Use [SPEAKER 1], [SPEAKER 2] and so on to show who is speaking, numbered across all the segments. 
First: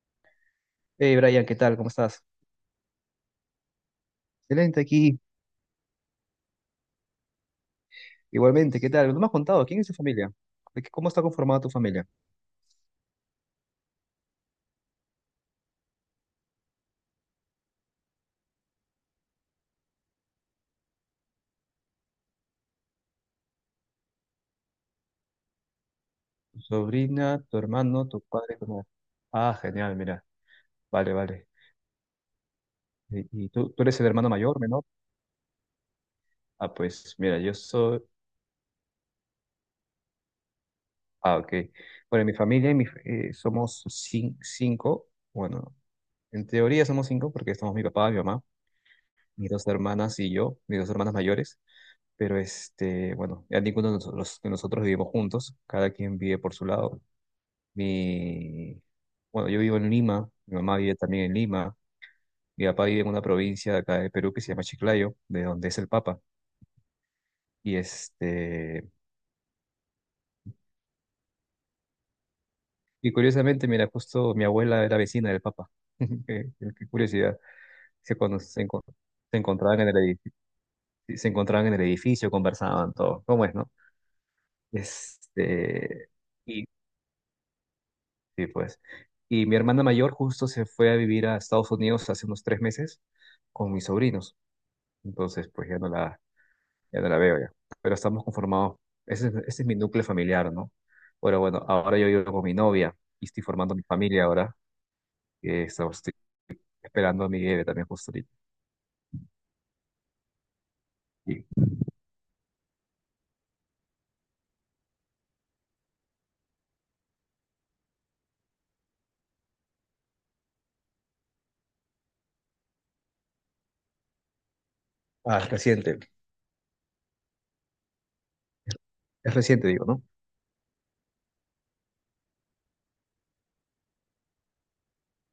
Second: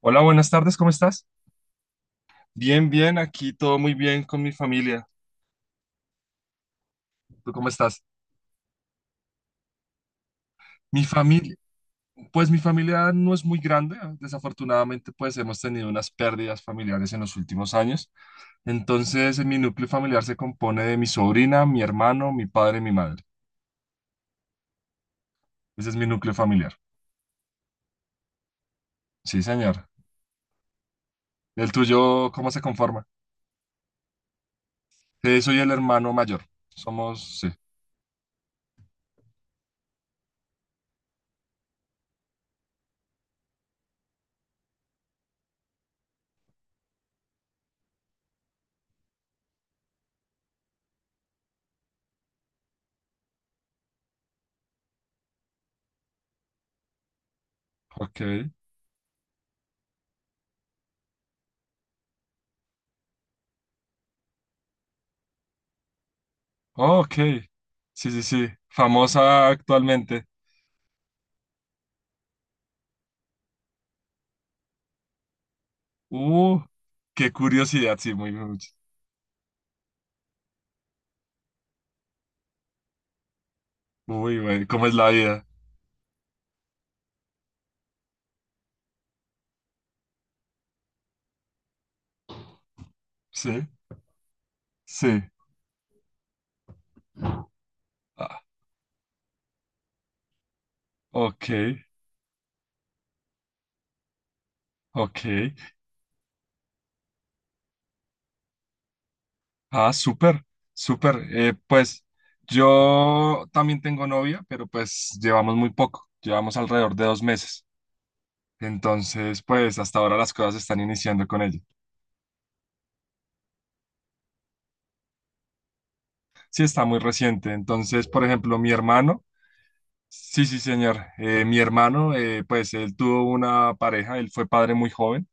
[SPEAKER 1] Hola, buenas tardes, ¿cómo
[SPEAKER 2] Hey
[SPEAKER 1] estás?
[SPEAKER 2] Brian, ¿qué tal? ¿Cómo estás?
[SPEAKER 1] Bien, bien, aquí todo muy bien con mi
[SPEAKER 2] Excelente
[SPEAKER 1] familia.
[SPEAKER 2] aquí.
[SPEAKER 1] ¿Tú cómo estás?
[SPEAKER 2] Igualmente, ¿qué tal? No me has contado, ¿quién es tu familia?
[SPEAKER 1] Mi
[SPEAKER 2] ¿Cómo está
[SPEAKER 1] familia,
[SPEAKER 2] conformada tu familia?
[SPEAKER 1] pues mi familia no es muy grande, ¿eh? Desafortunadamente pues hemos tenido unas pérdidas familiares en los últimos años. Entonces, en mi núcleo familiar se compone de mi sobrina, mi hermano, mi padre y mi madre. Ese es mi núcleo
[SPEAKER 2] ¿Tu
[SPEAKER 1] familiar.
[SPEAKER 2] sobrina, tu hermano, tu padre, tu madre?
[SPEAKER 1] Sí,
[SPEAKER 2] Ah,
[SPEAKER 1] señor.
[SPEAKER 2] genial, mira. Vale, vale.
[SPEAKER 1] ¿El tuyo cómo se conforma?
[SPEAKER 2] ¿Y tú eres el hermano mayor, menor?
[SPEAKER 1] Sí, soy el hermano mayor.
[SPEAKER 2] Ah, pues
[SPEAKER 1] Somos,
[SPEAKER 2] mira,
[SPEAKER 1] sí.
[SPEAKER 2] Ah, ok. Bueno, en mi familia en mi somos cinco. Bueno, en teoría somos cinco porque estamos mi papá, mi mamá, mis dos hermanas y yo, mis dos hermanas mayores. Pero este, bueno, ya ninguno de nosotros vivimos juntos, cada quien vive por su lado.
[SPEAKER 1] Ok.
[SPEAKER 2] Mi, bueno, yo vivo en Lima, mi mamá vive también en Lima, mi papá vive en una provincia de acá de Perú que se llama Chiclayo, de donde es el Papa.
[SPEAKER 1] Oh, ok.
[SPEAKER 2] Y
[SPEAKER 1] Sí, sí, sí. Famosa actualmente.
[SPEAKER 2] curiosamente, mira, justo mi abuela era vecina del Papa. Qué,
[SPEAKER 1] Uh,
[SPEAKER 2] qué
[SPEAKER 1] qué
[SPEAKER 2] curiosidad.
[SPEAKER 1] curiosidad, sí,
[SPEAKER 2] Que
[SPEAKER 1] muy,
[SPEAKER 2] cuando
[SPEAKER 1] muy,
[SPEAKER 2] se, encon- se encontraban en el edificio, se encontraban en el edificio, conversaban todo. ¿Cómo es, no?
[SPEAKER 1] muy bueno. ¿Cómo es la vida?
[SPEAKER 2] Este, y sí, pues. Y mi hermana mayor justo se fue a vivir a Estados Unidos hace unos 3 meses
[SPEAKER 1] Sí,
[SPEAKER 2] con mis sobrinos.
[SPEAKER 1] sí.
[SPEAKER 2] Entonces, pues ya no la veo ya. Pero estamos
[SPEAKER 1] Ah,
[SPEAKER 2] conformados. Ese es mi núcleo familiar, ¿no? Pero
[SPEAKER 1] ok,
[SPEAKER 2] bueno, ahora yo vivo con mi novia y estoy formando mi familia ahora.
[SPEAKER 1] ok.
[SPEAKER 2] Estoy esperando a mi bebé también justo ahorita.
[SPEAKER 1] Ah, súper, súper.
[SPEAKER 2] Y-
[SPEAKER 1] Pues yo también tengo novia, pero pues llevamos muy poco. Llevamos alrededor de 2 meses. Entonces, pues hasta ahora las cosas están iniciando con ella.
[SPEAKER 2] Ah, reciente.
[SPEAKER 1] Sí, está muy reciente. Entonces, por ejemplo, mi hermano,
[SPEAKER 2] Es reciente, digo, ¿no?
[SPEAKER 1] sí, sí, señor. Mi hermano, pues él tuvo una pareja, él fue padre muy joven.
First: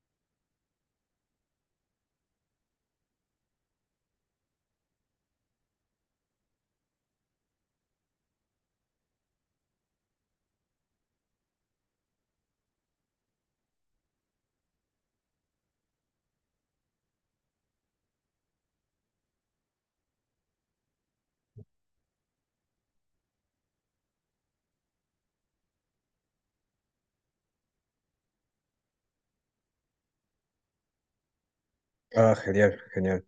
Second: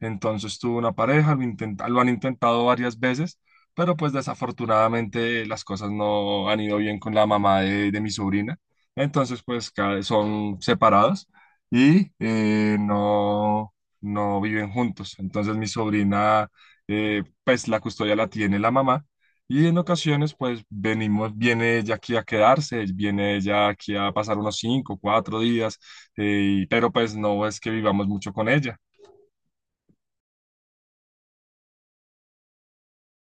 [SPEAKER 1] Entonces tuvo una pareja, lo han intentado varias veces, pero pues desafortunadamente las cosas no han ido bien con la mamá de mi sobrina. Entonces pues son separados y no, no viven juntos. Entonces mi sobrina pues la custodia la tiene la mamá y en ocasiones pues viene ella aquí a quedarse, viene ella aquí a pasar unos cinco, 4 días, pero pues no es que vivamos mucho con ella.
[SPEAKER 2] Ah, genial, genial.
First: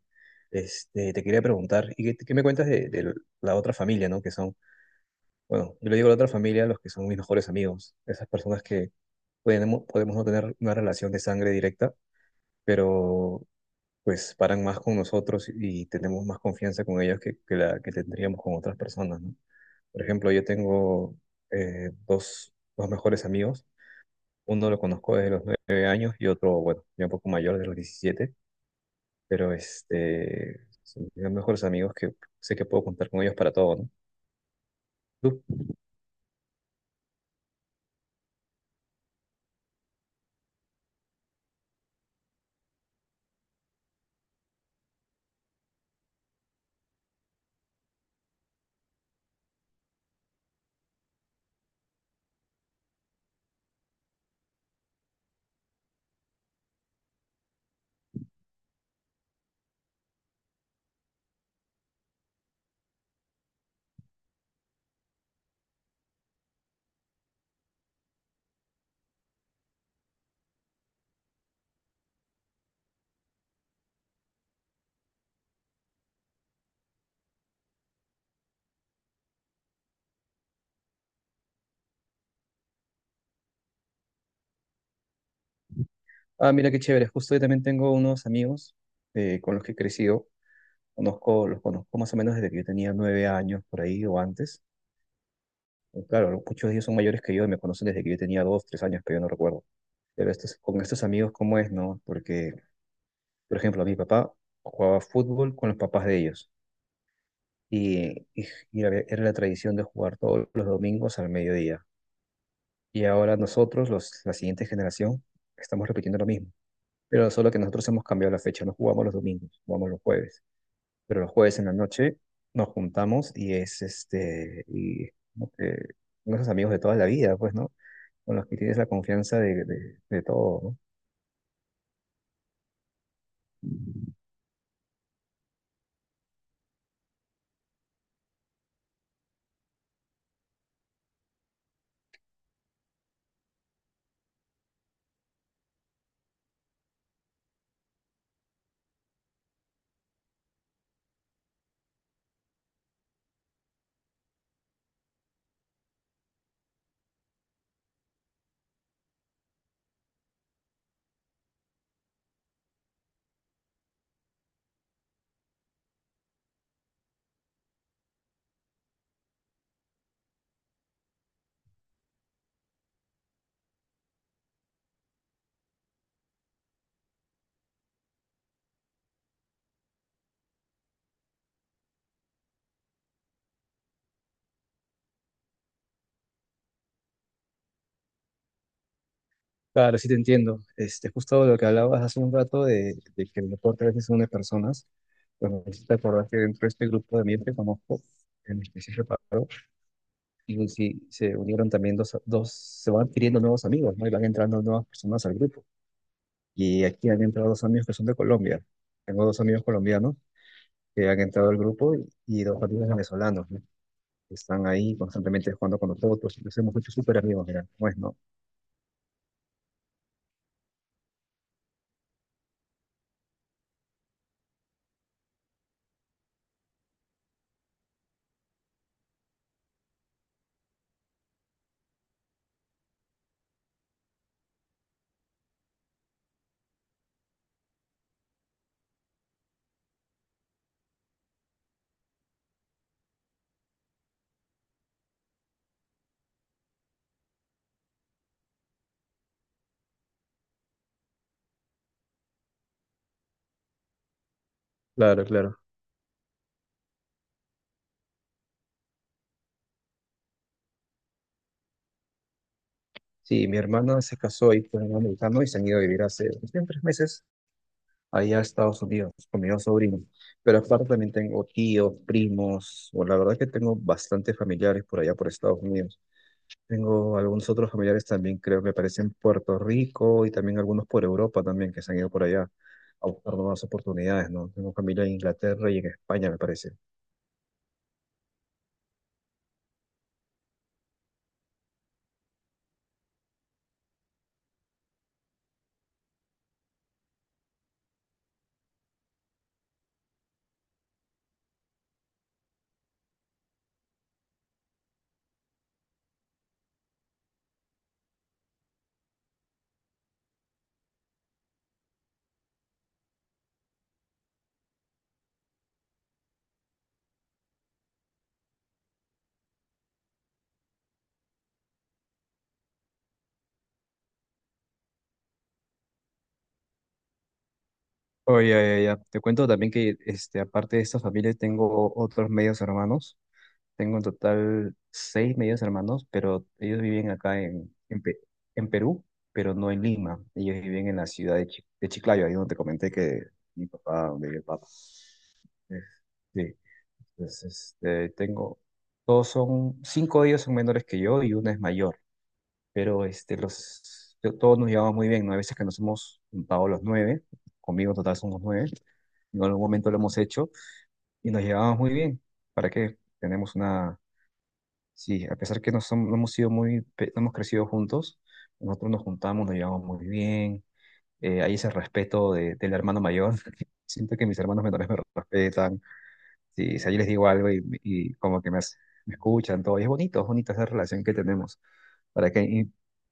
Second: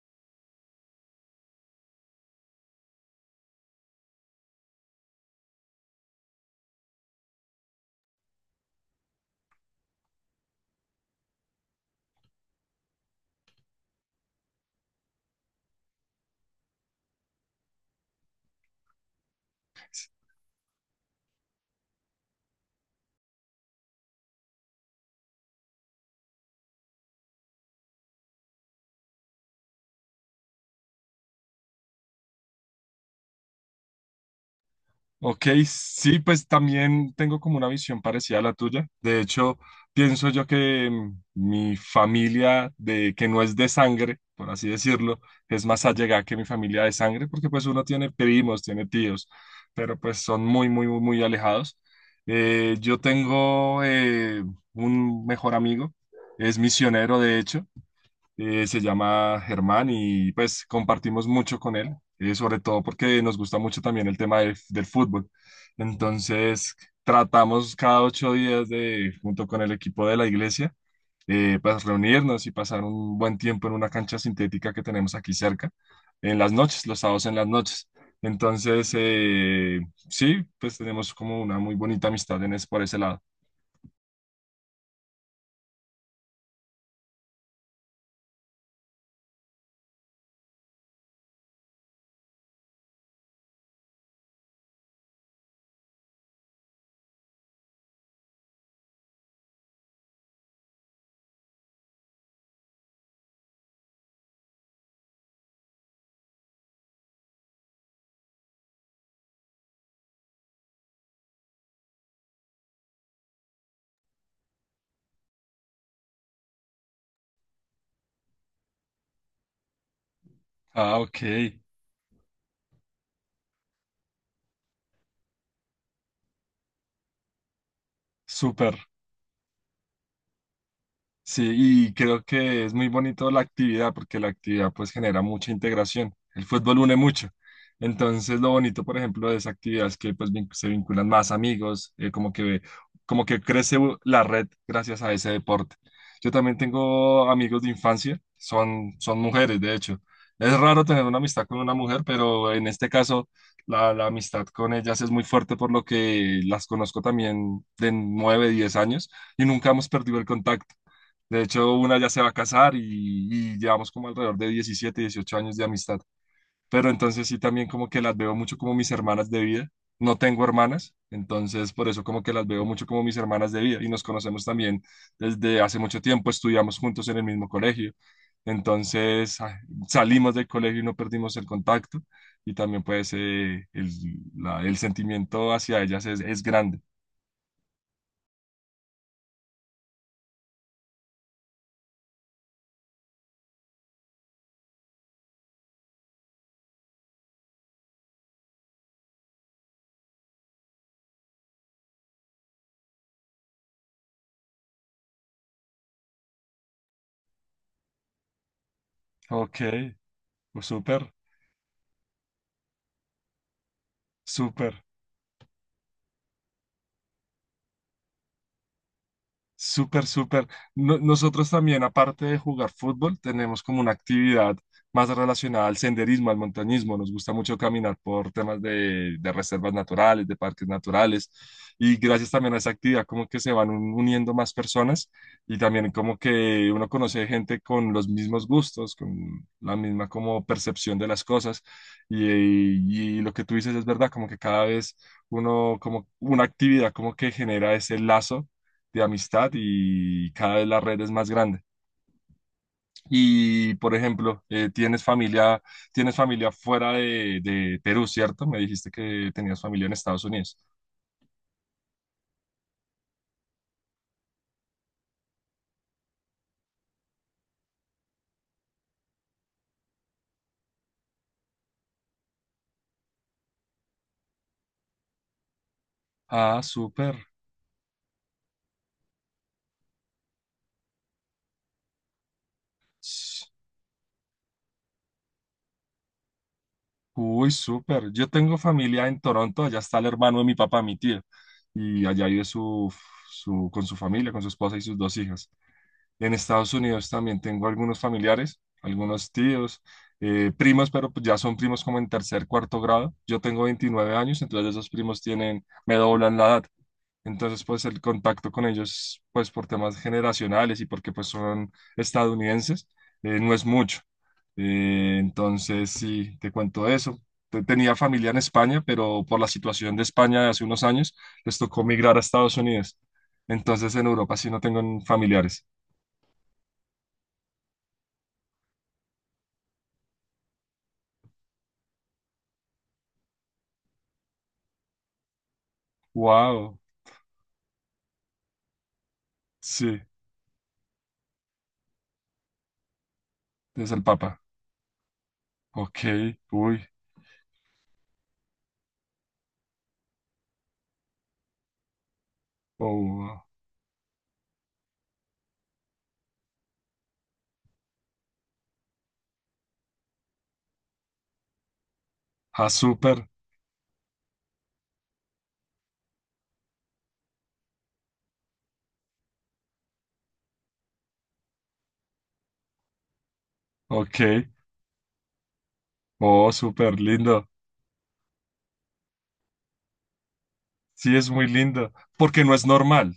[SPEAKER 2] Te quería preguntar, ¿y qué me cuentas de, la otra familia, ¿no? Que son, bueno, yo le digo a la otra familia, los que son mis mejores amigos, esas personas que podemos no tener una relación de sangre directa, pero pues paran más con nosotros y tenemos más confianza con ellos que la que tendríamos con otras personas, ¿no? Por ejemplo, yo tengo dos mejores amigos. Uno lo conozco desde los 9 años y otro, bueno, ya un poco mayor, de los 17, pero son mis mejores amigos que sé que puedo contar con ellos para todo, ¿no? Tú.
[SPEAKER 1] Ok, sí, pues también tengo como una visión parecida a la tuya. De hecho, pienso yo que mi familia de que no es de sangre, por así decirlo, es más allegada que mi familia de sangre, porque pues uno tiene primos, tiene tíos, pero pues son muy, muy, muy, muy alejados. Yo tengo un mejor amigo, es misionero de hecho, se llama Germán y pues compartimos mucho con él, sobre todo porque nos gusta mucho también el tema del fútbol. Entonces, tratamos cada 8 días de, junto con el equipo de la iglesia, pues reunirnos y pasar un buen tiempo en una cancha sintética que tenemos aquí cerca, en las noches, los sábados en las noches. Entonces, sí, pues tenemos como una muy bonita amistad por ese lado.
[SPEAKER 2] Ah, mira qué chévere. Justo yo también tengo unos amigos con los que he crecido. Los conozco más o menos desde que yo tenía 9 años por ahí o antes. Pues claro, ¿no? Muchos de ellos son mayores que yo y me conocen desde que yo tenía dos, tres años, que yo no recuerdo. Pero con estos amigos, ¿cómo es, no? Porque, por ejemplo, mi papá jugaba fútbol con los papás de ellos. Y era la tradición de jugar todos los domingos al mediodía. Y ahora nosotros, la siguiente generación, estamos repitiendo lo mismo. Pero solo que nosotros hemos cambiado la fecha, no jugamos los domingos, jugamos los jueves.
[SPEAKER 1] Ah, ok,
[SPEAKER 2] Pero los jueves en la noche nos juntamos y como que con esos amigos de toda la vida, pues, ¿no? Con los que
[SPEAKER 1] súper.
[SPEAKER 2] tienes la confianza de, todo, ¿no?
[SPEAKER 1] Sí, y creo que es muy bonito la actividad porque la actividad pues genera mucha integración. El fútbol une mucho. Entonces, lo bonito, por ejemplo, de esa actividad es que pues se vinculan más amigos, como que crece la red gracias a ese deporte. Yo también tengo amigos de infancia, son mujeres, de hecho. Es raro tener una amistad con una mujer, pero en este caso la amistad con ellas es muy fuerte por lo que las conozco también de 9 10 años y nunca hemos perdido el contacto. De hecho, una ya se va a casar y llevamos como alrededor de 17 18 años de amistad. Pero entonces sí también como que las veo mucho como mis hermanas de vida. No tengo hermanas, entonces por eso como que las veo mucho como mis hermanas de vida y nos conocemos también desde hace mucho tiempo, estudiamos juntos en el mismo colegio. Entonces ah, Salimos del colegio y no perdimos el contacto y también pues el sentimiento hacia ellas es grande.
[SPEAKER 2] Claro, sí te entiendo. Justo lo que hablabas hace un rato de que el deporte a veces une personas, pues me hiciste acordar que dentro de este grupo de amigos que conozco, en el que sí reparo, y sí, se unieron también se van adquiriendo nuevos amigos, ¿no? Y van entrando nuevas personas al grupo. Y aquí han entrado dos amigos que son de Colombia. Tengo dos
[SPEAKER 1] Ok,
[SPEAKER 2] amigos colombianos
[SPEAKER 1] pues
[SPEAKER 2] que
[SPEAKER 1] súper,
[SPEAKER 2] han entrado al grupo y dos amigos venezolanos, ¿no? Que están
[SPEAKER 1] súper.
[SPEAKER 2] ahí constantemente jugando con nosotros, nos hemos hecho súper amigos, mira, ¿cómo es, no?
[SPEAKER 1] Súper, súper. Nosotros también, aparte de jugar fútbol, tenemos como una actividad más relacionada al senderismo, al montañismo. Nos gusta mucho caminar por temas de, reservas naturales, de parques naturales. Y gracias también a esa actividad, como que se van uniendo más personas y también como que uno conoce gente con los mismos gustos, con la misma como percepción de las cosas. Y lo que tú dices es verdad, como que cada vez uno, como una actividad como que genera ese lazo de amistad y cada vez la red es más grande. Y, por ejemplo, tienes
[SPEAKER 2] Claro,
[SPEAKER 1] familia,
[SPEAKER 2] claro.
[SPEAKER 1] fuera de Perú, ¿cierto? Me dijiste que tenías familia en Estados Unidos.
[SPEAKER 2] Sí, mi hermana se casó ahí con un americano y se han ido a vivir hace recién 3 meses allá a Estados Unidos con mis dos sobrinos. Pero aparte también tengo tíos, primos, o la verdad que tengo bastantes familiares por allá por Estados Unidos.
[SPEAKER 1] Ah, súper.
[SPEAKER 2] Tengo algunos otros familiares también, creo que aparecen en Puerto Rico y también algunos por Europa también que se han ido por allá a buscar
[SPEAKER 1] S-
[SPEAKER 2] nuevas oportunidades, ¿no? Tengo familia en Inglaterra y en España, me parece.
[SPEAKER 1] Uy, súper. Yo tengo familia en Toronto, allá está el hermano de mi papá, mi tío, y allá vive con su familia, con su esposa y sus dos hijas. En Estados Unidos también tengo algunos familiares, algunos tíos, primos, pero pues ya son primos como en tercer, cuarto grado. Yo tengo 29 años, entonces esos primos tienen, me doblan la edad. Entonces, pues el contacto con ellos, pues por temas generacionales y porque pues son estadounidenses, no es mucho. Entonces, sí, te cuento eso. Tenía familia en España, pero por la situación de España de hace unos años, les tocó migrar a Estados Unidos. Entonces, en Europa sí no tengo familiares.
[SPEAKER 2] Oye, ya, ya, ya. Te cuento también que aparte de esta familia, tengo otros medios hermanos. Tengo en total seis medios hermanos, pero
[SPEAKER 1] Wow,
[SPEAKER 2] ellos viven acá en Perú, pero no en
[SPEAKER 1] sí,
[SPEAKER 2] Lima. Ellos viven en la ciudad de Chiclayo, ahí donde te comenté que mi
[SPEAKER 1] es el
[SPEAKER 2] papá, donde
[SPEAKER 1] Papa.
[SPEAKER 2] vive el papá.
[SPEAKER 1] Ok,
[SPEAKER 2] Sí,
[SPEAKER 1] uy,
[SPEAKER 2] entonces tengo, cinco de ellos son menores que yo y una es mayor, pero
[SPEAKER 1] oh,
[SPEAKER 2] todos nos llevamos muy bien, ¿no? Hay veces que nos hemos juntado los nueve, conmigo en total somos nueve, en algún momento lo hemos hecho y nos llevamos muy bien.
[SPEAKER 1] ah,
[SPEAKER 2] ¿Para qué?
[SPEAKER 1] súper,
[SPEAKER 2] Tenemos una... Sí, a pesar que no, no hemos sido no hemos crecido juntos, nosotros nos juntamos, nos llevamos muy bien, hay ese respeto del hermano mayor.
[SPEAKER 1] ok,
[SPEAKER 2] Siento que mis hermanos menores me respetan,
[SPEAKER 1] oh,
[SPEAKER 2] sí, si,
[SPEAKER 1] súper
[SPEAKER 2] yo les digo
[SPEAKER 1] lindo.
[SPEAKER 2] algo y como que me escuchan, todo, y es bonito, es bonita esa relación
[SPEAKER 1] Sí,
[SPEAKER 2] que
[SPEAKER 1] es muy
[SPEAKER 2] tenemos,
[SPEAKER 1] lindo,
[SPEAKER 2] para
[SPEAKER 1] porque
[SPEAKER 2] que,
[SPEAKER 1] no es
[SPEAKER 2] y
[SPEAKER 1] normal.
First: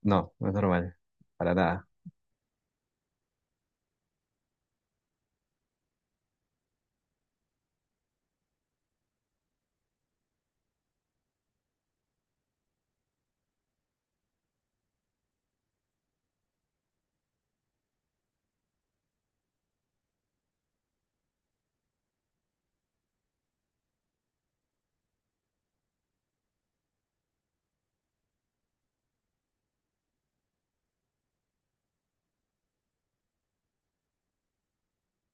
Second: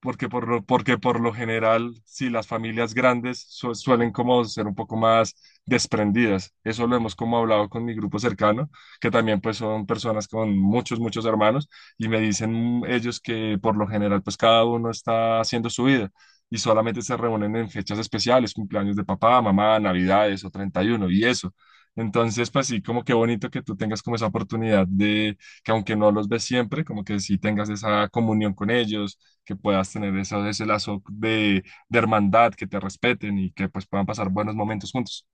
[SPEAKER 1] porque
[SPEAKER 2] no,
[SPEAKER 1] por
[SPEAKER 2] no es
[SPEAKER 1] lo,
[SPEAKER 2] normal,
[SPEAKER 1] porque por lo
[SPEAKER 2] para nada,
[SPEAKER 1] general, si las familias grandes suelen como ser un poco más desprendidas. Eso lo hemos como hablado con mi grupo cercano, que también pues son personas con muchos, muchos hermanos, y me dicen ellos que por lo general pues cada uno está haciendo su vida y solamente se reúnen en fechas especiales, cumpleaños de papá, mamá, navidades o 31 y uno y eso. Entonces, pues sí, como qué bonito que tú tengas como esa oportunidad de que aunque no los ves siempre, como que sí tengas esa comunión con ellos, que puedas tener eso, ese lazo de, hermandad, que te respeten y que pues puedan pasar buenos momentos juntos.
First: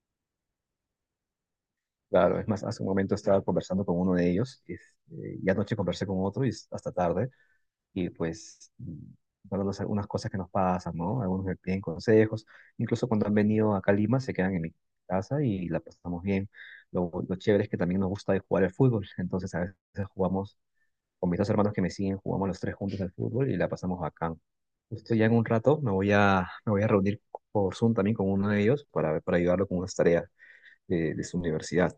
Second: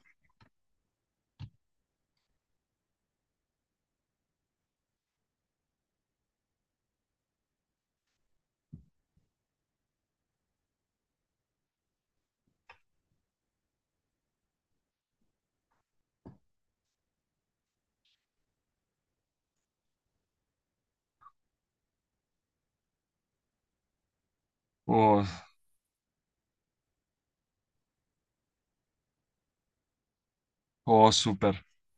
[SPEAKER 2] claro, es más, hace un momento estaba conversando con uno de ellos, y anoche conversé con otro y es hasta tarde, y pues nosotros algunas cosas que nos pasan, ¿no? Algunos me piden consejos, incluso cuando han venido acá a Lima se quedan en mi casa y la pasamos bien. Lo chévere es que también nos gusta jugar al fútbol. Entonces a veces jugamos con mis dos hermanos que me siguen, jugamos los tres juntos al fútbol y la pasamos bacán. Justo
[SPEAKER 1] Oh,
[SPEAKER 2] ya en un rato me voy a reunir por Zoom también con uno de ellos para, ayudarlo con unas tareas
[SPEAKER 1] oh,
[SPEAKER 2] de su
[SPEAKER 1] súper,
[SPEAKER 2] universidad.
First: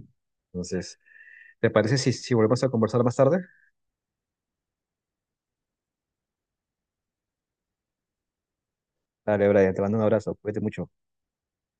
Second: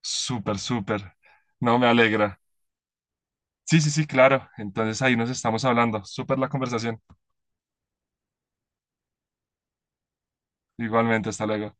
[SPEAKER 1] súper,
[SPEAKER 2] Entonces,
[SPEAKER 1] súper.
[SPEAKER 2] ¿te
[SPEAKER 1] No me
[SPEAKER 2] parece si
[SPEAKER 1] alegra.
[SPEAKER 2] volvemos a conversar más tarde?
[SPEAKER 1] Sí, sí, sí, claro. Entonces ahí nos estamos hablando. Súper la conversación.
[SPEAKER 2] Dale, Brian, te mando un abrazo, cuídate mucho.
[SPEAKER 1] Igualmente, hasta luego.